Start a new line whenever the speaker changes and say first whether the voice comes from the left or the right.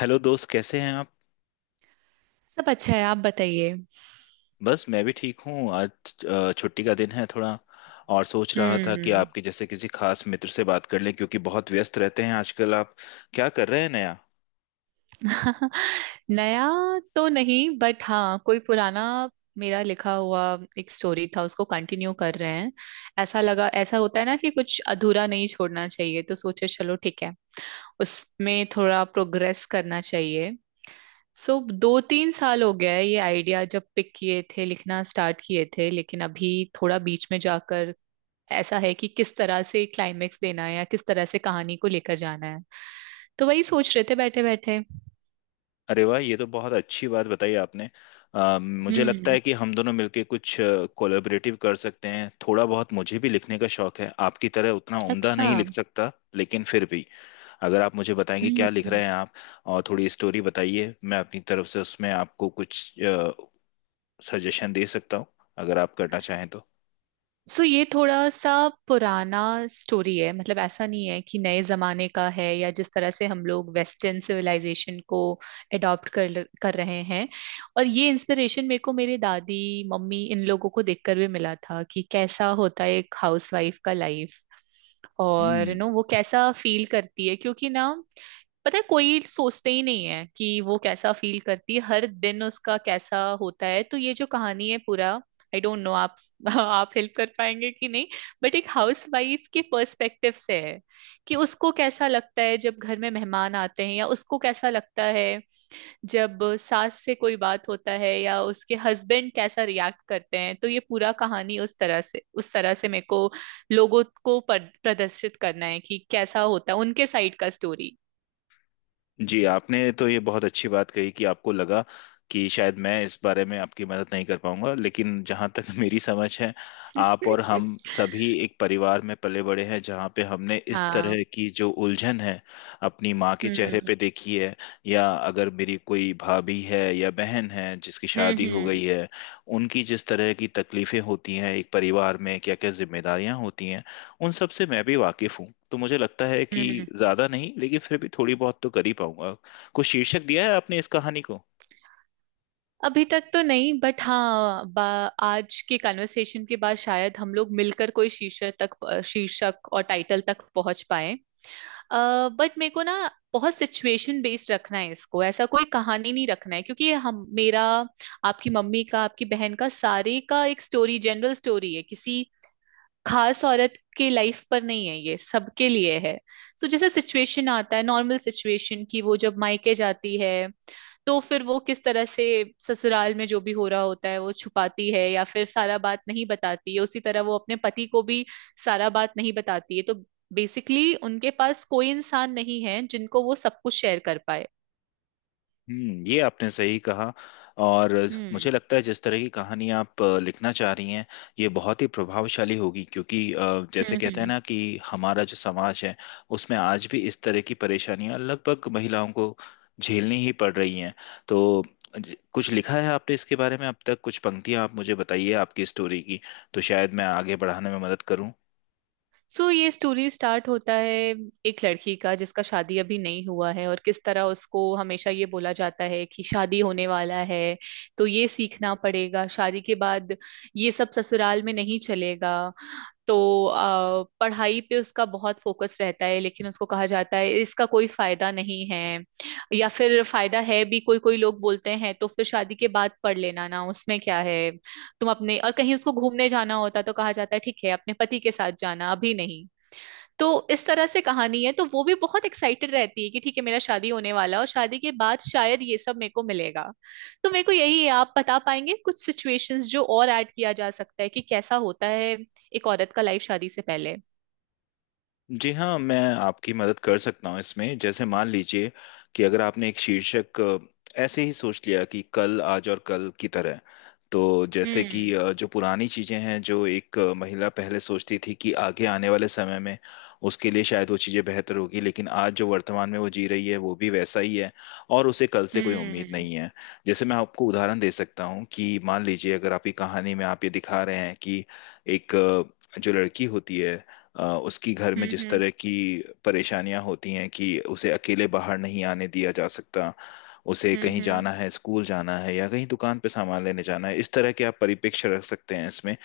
left: Hello दोस्त, कैसे हैं आप।
right: सब अच्छा है। आप बताइए।
left: बस मैं भी ठीक हूँ आज। छुट्टी का दिन है थोड़ा और सोच रहा था कि
right: हम्म।
left: आपके जैसे किसी खास मित्र से बात कर लें क्योंकि बहुत व्यस्त रहते हैं आजकल आप। क्या कर रहे हैं नया।
right: नया तो नहीं, बट हाँ कोई पुराना, मेरा लिखा हुआ एक स्टोरी था, उसको कंटिन्यू कर रहे हैं। ऐसा लगा, ऐसा होता है ना कि कुछ अधूरा नहीं छोड़ना चाहिए, तो सोचे चलो ठीक है, उसमें थोड़ा प्रोग्रेस करना चाहिए। सो 2-3 साल हो गया है ये आइडिया जब पिक किए थे, लिखना स्टार्ट किए थे, लेकिन अभी थोड़ा बीच में जाकर ऐसा है कि किस तरह से क्लाइमेक्स देना है या किस तरह से कहानी को लेकर जाना है। तो वही सोच रहे थे बैठे बैठे।
left: अरे वाह, ये तो बहुत अच्छी बात बताई आपने। मुझे लगता
right: हम्म।
left: है कि हम दोनों मिलके कुछ कोलैबोरेटिव कर सकते हैं। थोड़ा बहुत मुझे भी लिखने का शौक है, आपकी तरह उतना उम्दा
right: अच्छा।
left: नहीं लिख सकता लेकिन फिर भी। अगर आप मुझे बताएंगे क्या लिख रहे
right: हम्म।
left: हैं आप, और थोड़ी स्टोरी बताइए, मैं अपनी तरफ से उसमें आपको कुछ सजेशन दे सकता हूँ, अगर आप करना चाहें तो।
right: सो ये थोड़ा सा पुराना स्टोरी है, मतलब ऐसा नहीं है कि नए जमाने का है या जिस तरह से हम लोग वेस्टर्न सिविलाइजेशन को अडॉप्ट कर कर रहे हैं। और ये इंस्पिरेशन मेरे को मेरे दादी, मम्मी, इन लोगों को देखकर भी मिला था कि कैसा होता है एक हाउसवाइफ का लाइफ और
left: हम्म।
right: नो वो कैसा फील करती है, क्योंकि ना पता है कोई सोचते ही नहीं है कि वो कैसा फील करती है, हर दिन उसका कैसा होता है। तो ये जो कहानी है पूरा, आई डोंट नो आप आप हेल्प कर पाएंगे कि नहीं। बट एक हाउस वाइफ के पर्सपेक्टिव से है कि उसको कैसा लगता है जब घर में मेहमान आते हैं, या उसको कैसा लगता है जब सास से कोई बात होता है या उसके हस्बैंड कैसा रिएक्ट करते हैं। तो ये पूरा कहानी उस तरह से मेरे को लोगों को प्रदर्शित करना है कि कैसा होता है उनके साइड का स्टोरी।
left: जी, आपने तो ये बहुत अच्छी बात कही कि आपको लगा कि शायद मैं इस बारे में आपकी मदद नहीं कर पाऊंगा, लेकिन जहाँ तक मेरी समझ है, आप और हम सभी एक परिवार में पले बड़े हैं, जहाँ पे हमने इस
right: हाँ।
left: तरह की जो उलझन है अपनी माँ के चेहरे
right: हम्म।
left: पे देखी है, या अगर मेरी कोई भाभी है या बहन है जिसकी
right: हम्म।
left: शादी हो
right: हम्म।
left: गई है, उनकी जिस तरह की तकलीफें होती हैं, एक परिवार में क्या क्या जिम्मेदारियां होती हैं, उन सब से मैं भी वाकिफ हूँ। तो मुझे लगता है कि
right: हम्म।
left: ज्यादा नहीं लेकिन फिर भी थोड़ी बहुत तो कर ही पाऊंगा। कुछ शीर्षक दिया है आपने इस कहानी को।
right: अभी तक तो नहीं, बट हाँ आज के कन्वर्सेशन के बाद शायद हम लोग मिलकर कोई शीर्षक और टाइटल तक पहुंच पाए। बट मेरे को ना बहुत सिचुएशन बेस्ड रखना है इसको, ऐसा कोई कहानी नहीं रखना है, क्योंकि ये हम मेरा, आपकी मम्मी का, आपकी बहन का, सारे का एक स्टोरी जनरल स्टोरी है, किसी खास औरत के लाइफ पर नहीं है, ये सबके लिए है। सो जैसे सिचुएशन आता है, नॉर्मल सिचुएशन, कि वो जब मायके जाती है तो फिर वो किस तरह से ससुराल में जो भी हो रहा होता है वो छुपाती है, या फिर सारा बात नहीं बताती है, उसी तरह वो अपने पति को भी सारा बात नहीं बताती है। तो बेसिकली उनके पास कोई इंसान नहीं है जिनको वो सब कुछ शेयर कर पाए।
left: हम्म, ये आपने सही कहा। और
right: हम्म।
left: मुझे लगता है जिस तरह की कहानी आप लिखना चाह रही हैं, ये बहुत ही प्रभावशाली होगी, क्योंकि जैसे
right: हम्म।
left: कहते हैं
right: हम्म।
left: ना कि हमारा जो समाज है, उसमें आज भी इस तरह की परेशानियां लगभग महिलाओं को झेलनी ही पड़ रही हैं। तो कुछ लिखा है आपने इसके बारे में अब तक, कुछ पंक्तियां आप मुझे बताइए आपकी स्टोरी की, तो शायद मैं आगे बढ़ाने में मदद करूं।
right: सो ये स्टोरी स्टार्ट होता है एक लड़की का जिसका शादी अभी नहीं हुआ है, और किस तरह उसको हमेशा ये बोला जाता है कि शादी होने वाला है तो ये सीखना पड़ेगा, शादी के बाद ये सब ससुराल में नहीं चलेगा। तो पढ़ाई पे उसका बहुत फोकस रहता है, लेकिन उसको कहा जाता है इसका कोई फायदा नहीं है, या फिर फायदा है भी, कोई कोई लोग बोलते हैं तो फिर शादी के बाद पढ़ लेना ना, उसमें क्या है। तुम अपने और कहीं उसको घूमने जाना होता तो कहा जाता है ठीक है अपने पति के साथ जाना, अभी नहीं। तो इस तरह से कहानी है। तो वो भी बहुत एक्साइटेड रहती है कि ठीक है मेरा शादी होने वाला है और शादी के बाद शायद ये सब मेरे को मिलेगा। तो मेरे को यही है, आप बता पाएंगे कुछ सिचुएशंस जो और ऐड किया जा सकता है कि कैसा होता है एक औरत का लाइफ शादी से पहले।
left: जी हाँ, मैं आपकी मदद कर सकता हूँ इसमें। जैसे मान लीजिए कि अगर आपने एक शीर्षक ऐसे ही सोच लिया कि कल, आज और कल की तरह। तो जैसे कि
right: हम्म।
left: जो पुरानी चीजें हैं, जो एक महिला पहले सोचती थी कि आगे आने वाले समय में उसके लिए शायद वो चीजें बेहतर होगी, लेकिन आज जो वर्तमान में वो जी रही है वो भी वैसा ही है, और उसे कल से कोई उम्मीद
right: हम्म।
left: नहीं है। जैसे मैं आपको उदाहरण दे सकता हूँ कि मान लीजिए, अगर आपकी कहानी में आप ये दिखा रहे हैं कि एक जो लड़की होती है, उसकी घर में
right: हम्म।
left: जिस
right: हम्म।
left: तरह की परेशानियां होती हैं कि उसे अकेले बाहर नहीं आने दिया जा सकता, उसे कहीं
right: हम्म।
left: जाना है, स्कूल जाना है या कहीं दुकान पे सामान लेने जाना है, इस तरह के आप परिप्रेक्ष्य रख सकते हैं इसमें।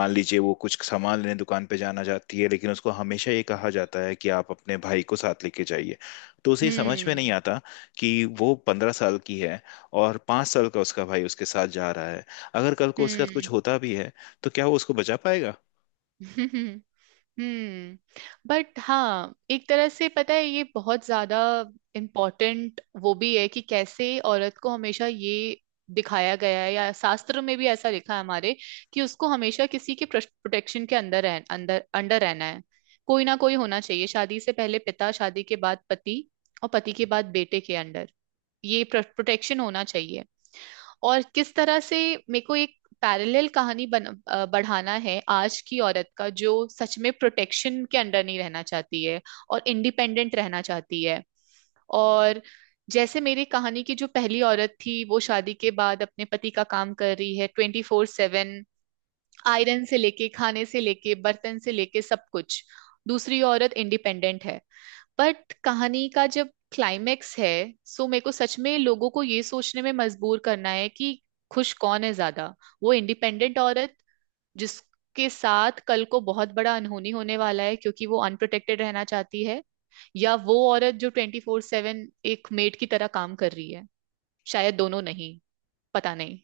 left: मान लीजिए वो कुछ सामान लेने दुकान पे जाना चाहती है, लेकिन उसको हमेशा ये कहा जाता है कि आप अपने भाई को साथ लेके जाइए। तो उसे ये समझ में नहीं
right: हम्म।
left: आता कि वो 15 साल की है और 5 साल का उसका भाई उसके साथ जा रहा है। अगर कल को उसके साथ
right: हम्म।
left: कुछ होता भी है, तो क्या वो उसको बचा पाएगा।
right: हम्म। हम्म। बट हाँ एक तरह से पता है ये बहुत ज्यादा इम्पोर्टेंट वो भी है कि कैसे औरत को हमेशा ये दिखाया गया है, या शास्त्र में भी ऐसा लिखा है हमारे, कि उसको हमेशा किसी के प्रोटेक्शन के अंदर रह, अंदर अंडर रहना है। कोई ना कोई होना चाहिए, शादी से पहले पिता, शादी के बाद पति, और पति के बाद बेटे के अंडर, ये प्रोटेक्शन होना चाहिए। और किस तरह से मेरे को एक पैरेलल कहानी बढ़ाना है, आज की औरत का जो सच में प्रोटेक्शन के अंडर नहीं रहना चाहती है और इंडिपेंडेंट रहना चाहती है। और जैसे मेरी कहानी की जो पहली औरत थी वो शादी के बाद अपने पति का काम कर रही है 24/7, आयरन से लेके, खाने से लेके, बर्तन से लेके, सब कुछ। दूसरी औरत इंडिपेंडेंट है। बट कहानी का जब क्लाइमेक्स है, सो मेरे को सच में लोगों को ये सोचने में मजबूर करना है कि खुश कौन है ज्यादा, वो इंडिपेंडेंट औरत जिसके साथ कल को बहुत बड़ा अनहोनी होने वाला है क्योंकि वो अनप्रोटेक्टेड रहना चाहती है, या वो औरत जो 24/7 एक मेड की तरह काम कर रही है। शायद दोनों नहीं। पता नहीं।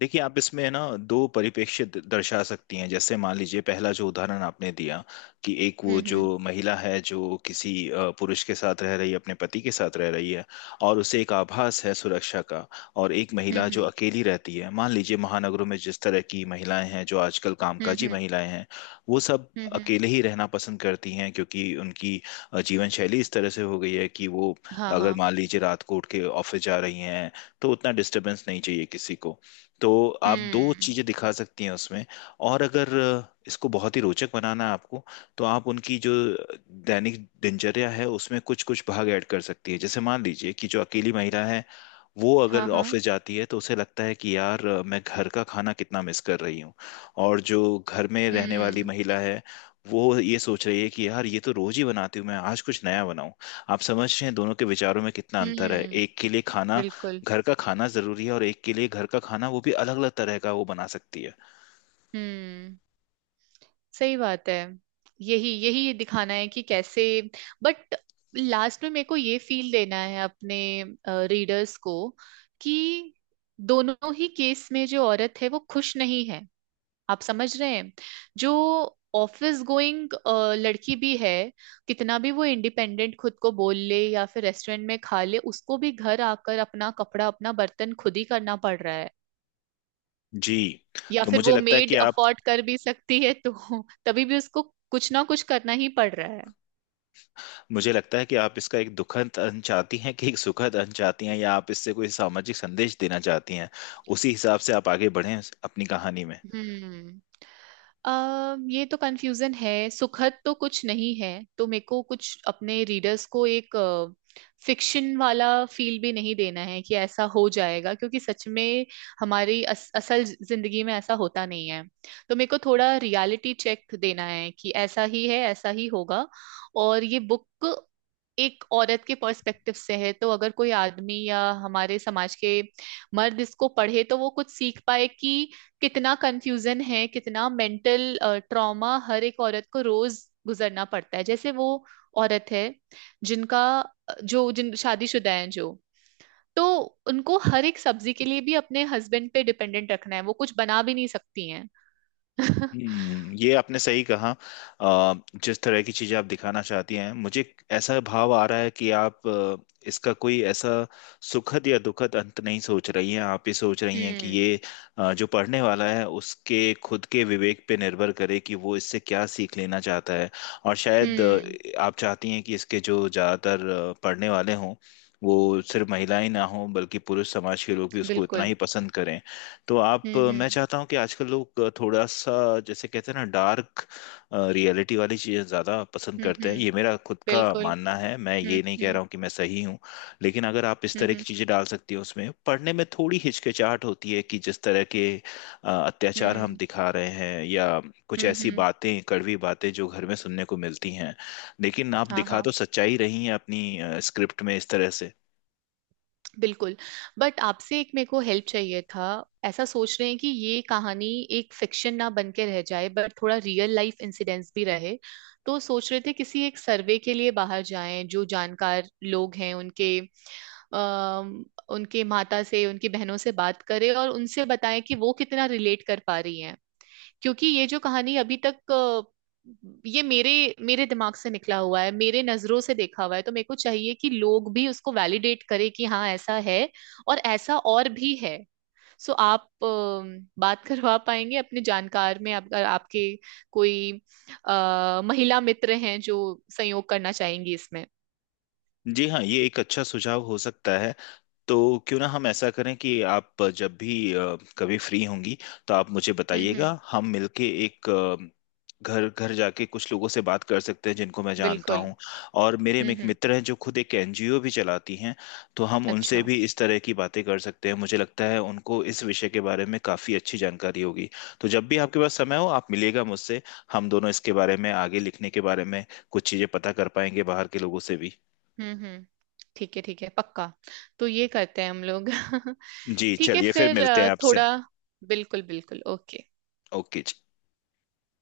left: देखिए, आप इसमें है ना दो परिप्रेक्ष्य दर्शा सकती हैं। जैसे मान लीजिए, पहला जो उदाहरण आपने दिया कि एक वो
right: हम्म। हम्म।
left: जो महिला है जो किसी पुरुष के साथ रह रही है, अपने पति के साथ रह रही है, और उसे एक आभास है सुरक्षा का। और एक महिला जो
right: हम्म।
left: अकेली रहती है, मान लीजिए महानगरों में जिस तरह की महिलाएं हैं जो आजकल
right: हम्म।
left: कामकाजी
right: हम्म।
left: महिलाएं हैं, वो सब
right: हम्म।
left: अकेले ही रहना पसंद करती हैं, क्योंकि उनकी जीवन शैली इस तरह से हो गई है कि वो,
right: हाँ।
left: अगर
right: हाँ।
left: मान लीजिए, रात को उठ के ऑफिस जा रही हैं, तो उतना डिस्टरबेंस नहीं चाहिए किसी को। तो आप दो
right: हम्म।
left: चीजें दिखा सकती हैं उसमें। और अगर इसको बहुत ही रोचक बनाना है आपको, तो आप उनकी जो दैनिक दिनचर्या है उसमें कुछ कुछ भाग ऐड कर सकती है। जैसे मान लीजिए कि जो अकेली महिला है वो
right: हाँ।
left: अगर
right: हाँ।
left: ऑफिस जाती है, तो उसे लगता है कि यार, मैं घर का खाना कितना मिस कर रही हूँ। और जो घर में रहने वाली
right: हम्म।
left: महिला है, वो ये सोच रही है कि यार, ये तो रोज ही बनाती हूँ, मैं आज कुछ नया बनाऊं। आप समझ रहे हैं दोनों के विचारों में कितना अंतर है।
right: हम्म।
left: एक के लिए खाना,
right: बिल्कुल।
left: घर का खाना जरूरी है, और एक के लिए घर का खाना, वो भी अलग अलग तरह का, वो बना सकती है।
right: हम्म। सही बात है। यही यही दिखाना है कि कैसे। बट लास्ट में मेरे को ये फील देना है अपने रीडर्स को कि दोनों ही केस में जो औरत है वो खुश नहीं है। आप समझ रहे हैं। जो ऑफिस गोइंग लड़की भी है, कितना भी वो इंडिपेंडेंट खुद को बोल ले या फिर रेस्टोरेंट में खा ले, उसको भी घर आकर अपना कपड़ा अपना बर्तन खुद ही करना पड़ रहा है।
left: जी,
right: या
left: तो
right: फिर वो मेड अफोर्ड कर भी सकती है, तो तभी भी उसको कुछ ना कुछ करना ही पड़ रहा है।
left: मुझे लगता है कि आप इसका एक दुखद अंत चाहती हैं कि एक सुखद अंत चाहती हैं, या आप इससे कोई सामाजिक संदेश देना चाहती हैं। उसी हिसाब से आप आगे बढ़ें अपनी कहानी में।
right: हम्म। ये तो कंफ्यूजन है। सुखद तो कुछ नहीं है। तो मेरे को कुछ अपने रीडर्स को एक फिक्शन वाला फील भी नहीं देना है कि ऐसा हो जाएगा, क्योंकि सच में हमारी असल जिंदगी में ऐसा होता नहीं है। तो मेरे को थोड़ा रियलिटी चेक देना है कि ऐसा ही है, ऐसा ही होगा। और ये बुक एक औरत के पर्सपेक्टिव से है, तो अगर कोई आदमी या हमारे समाज के मर्द इसको पढ़े तो वो कुछ सीख पाए कि कितना कंफ्यूजन है, कितना मेंटल ट्रॉमा हर एक औरत को रोज गुजरना पड़ता है। जैसे वो औरत है जिनका जो जिन शादीशुदा हैं जो तो उनको हर एक सब्जी के लिए भी अपने हस्बैंड पे डिपेंडेंट रखना है, वो कुछ बना भी नहीं सकती हैं।
left: ये आपने सही कहा। अ, जिस तरह की चीजें आप दिखाना चाहती हैं, मुझे एक ऐसा भाव आ रहा है कि आप इसका कोई ऐसा सुखद या दुखद अंत नहीं सोच रही हैं। आप ये सोच रही हैं कि
right: हम्म।
left: ये जो पढ़ने वाला है उसके खुद के विवेक पे निर्भर करे कि वो इससे क्या सीख लेना चाहता है। और शायद
right: हम्म।
left: आप चाहती हैं कि इसके जो ज्यादातर पढ़ने वाले हों, वो सिर्फ महिलाएं ना हों, बल्कि पुरुष समाज के लोग भी उसको इतना
right: बिल्कुल।
left: ही पसंद करें। तो आप,
right: हम्म।
left: मैं
right: हम्म।
left: चाहता हूँ कि आजकल लोग थोड़ा सा, जैसे कहते हैं ना, डार्क रियलिटी वाली चीज़ें ज़्यादा पसंद
right: हम्म।
left: करते हैं। ये मेरा खुद का
right: बिल्कुल।
left: मानना है, मैं
right: हम्म।
left: ये नहीं कह
right: हम्म।
left: रहा हूँ कि मैं सही हूँ, लेकिन अगर आप इस तरह की
right: हम्म।
left: चीज़ें डाल सकती हो उसमें, पढ़ने में थोड़ी हिचकिचाहट होती है कि जिस तरह के अत्याचार हम
right: हम्म।
left: दिखा रहे हैं, या कुछ
right: हम्म।
left: ऐसी बातें, कड़वी बातें जो घर में सुनने को मिलती हैं, लेकिन आप
right: हाँ।
left: दिखा
right: हाँ।
left: तो सच्चाई रही हैं अपनी स्क्रिप्ट में इस तरह से।
right: बिल्कुल। बट आपसे एक मेरे को हेल्प चाहिए था। ऐसा सोच रहे हैं कि ये कहानी एक फिक्शन ना बन के रह जाए, बट थोड़ा रियल लाइफ इंसिडेंट्स भी रहे। तो सोच रहे थे किसी एक सर्वे के लिए बाहर जाएं, जो जानकार लोग हैं अम उनके माता से, उनकी बहनों से बात करें और उनसे बताएं कि वो कितना रिलेट कर पा रही हैं, क्योंकि ये जो कहानी अभी तक ये मेरे मेरे दिमाग से निकला हुआ है, मेरे नजरों से देखा हुआ है, तो मेरे को चाहिए कि लोग भी उसको वैलिडेट करें कि हाँ ऐसा है और ऐसा और भी है। सो आप बात करवा पाएंगे अपने जानकार में, अगर आपके कोई महिला मित्र हैं जो सहयोग करना चाहेंगी इसमें।
left: जी हाँ, ये एक अच्छा सुझाव हो सकता है। तो क्यों ना हम ऐसा करें कि आप जब भी कभी फ्री होंगी, तो आप मुझे
right: हम्म।
left: बताइएगा,
right: हम्म।
left: हम मिलके एक घर घर जाके कुछ लोगों से बात कर सकते हैं जिनको मैं जानता
right: बिल्कुल।
left: हूँ। और मेरे
right: हम्म।
left: एक
right: हम्म।
left: मित्र हैं जो खुद एक एनजीओ भी चलाती हैं, तो हम उनसे
right: अच्छा।
left: भी इस तरह की बातें कर सकते हैं, मुझे लगता है उनको इस विषय के बारे में काफ़ी अच्छी जानकारी होगी। तो जब भी आपके पास समय हो आप मिलिएगा मुझसे, हम दोनों इसके बारे में आगे लिखने के बारे में कुछ चीज़ें पता कर पाएंगे बाहर के लोगों से भी।
right: हम्म। हम्म। ठीक है, ठीक है, पक्का। तो ये करते हैं हम लोग।
left: जी,
right: ठीक है
left: चलिए फिर
right: फिर,
left: मिलते हैं आपसे।
right: थोड़ा, बिल्कुल बिल्कुल, ओके।
left: ओके जी।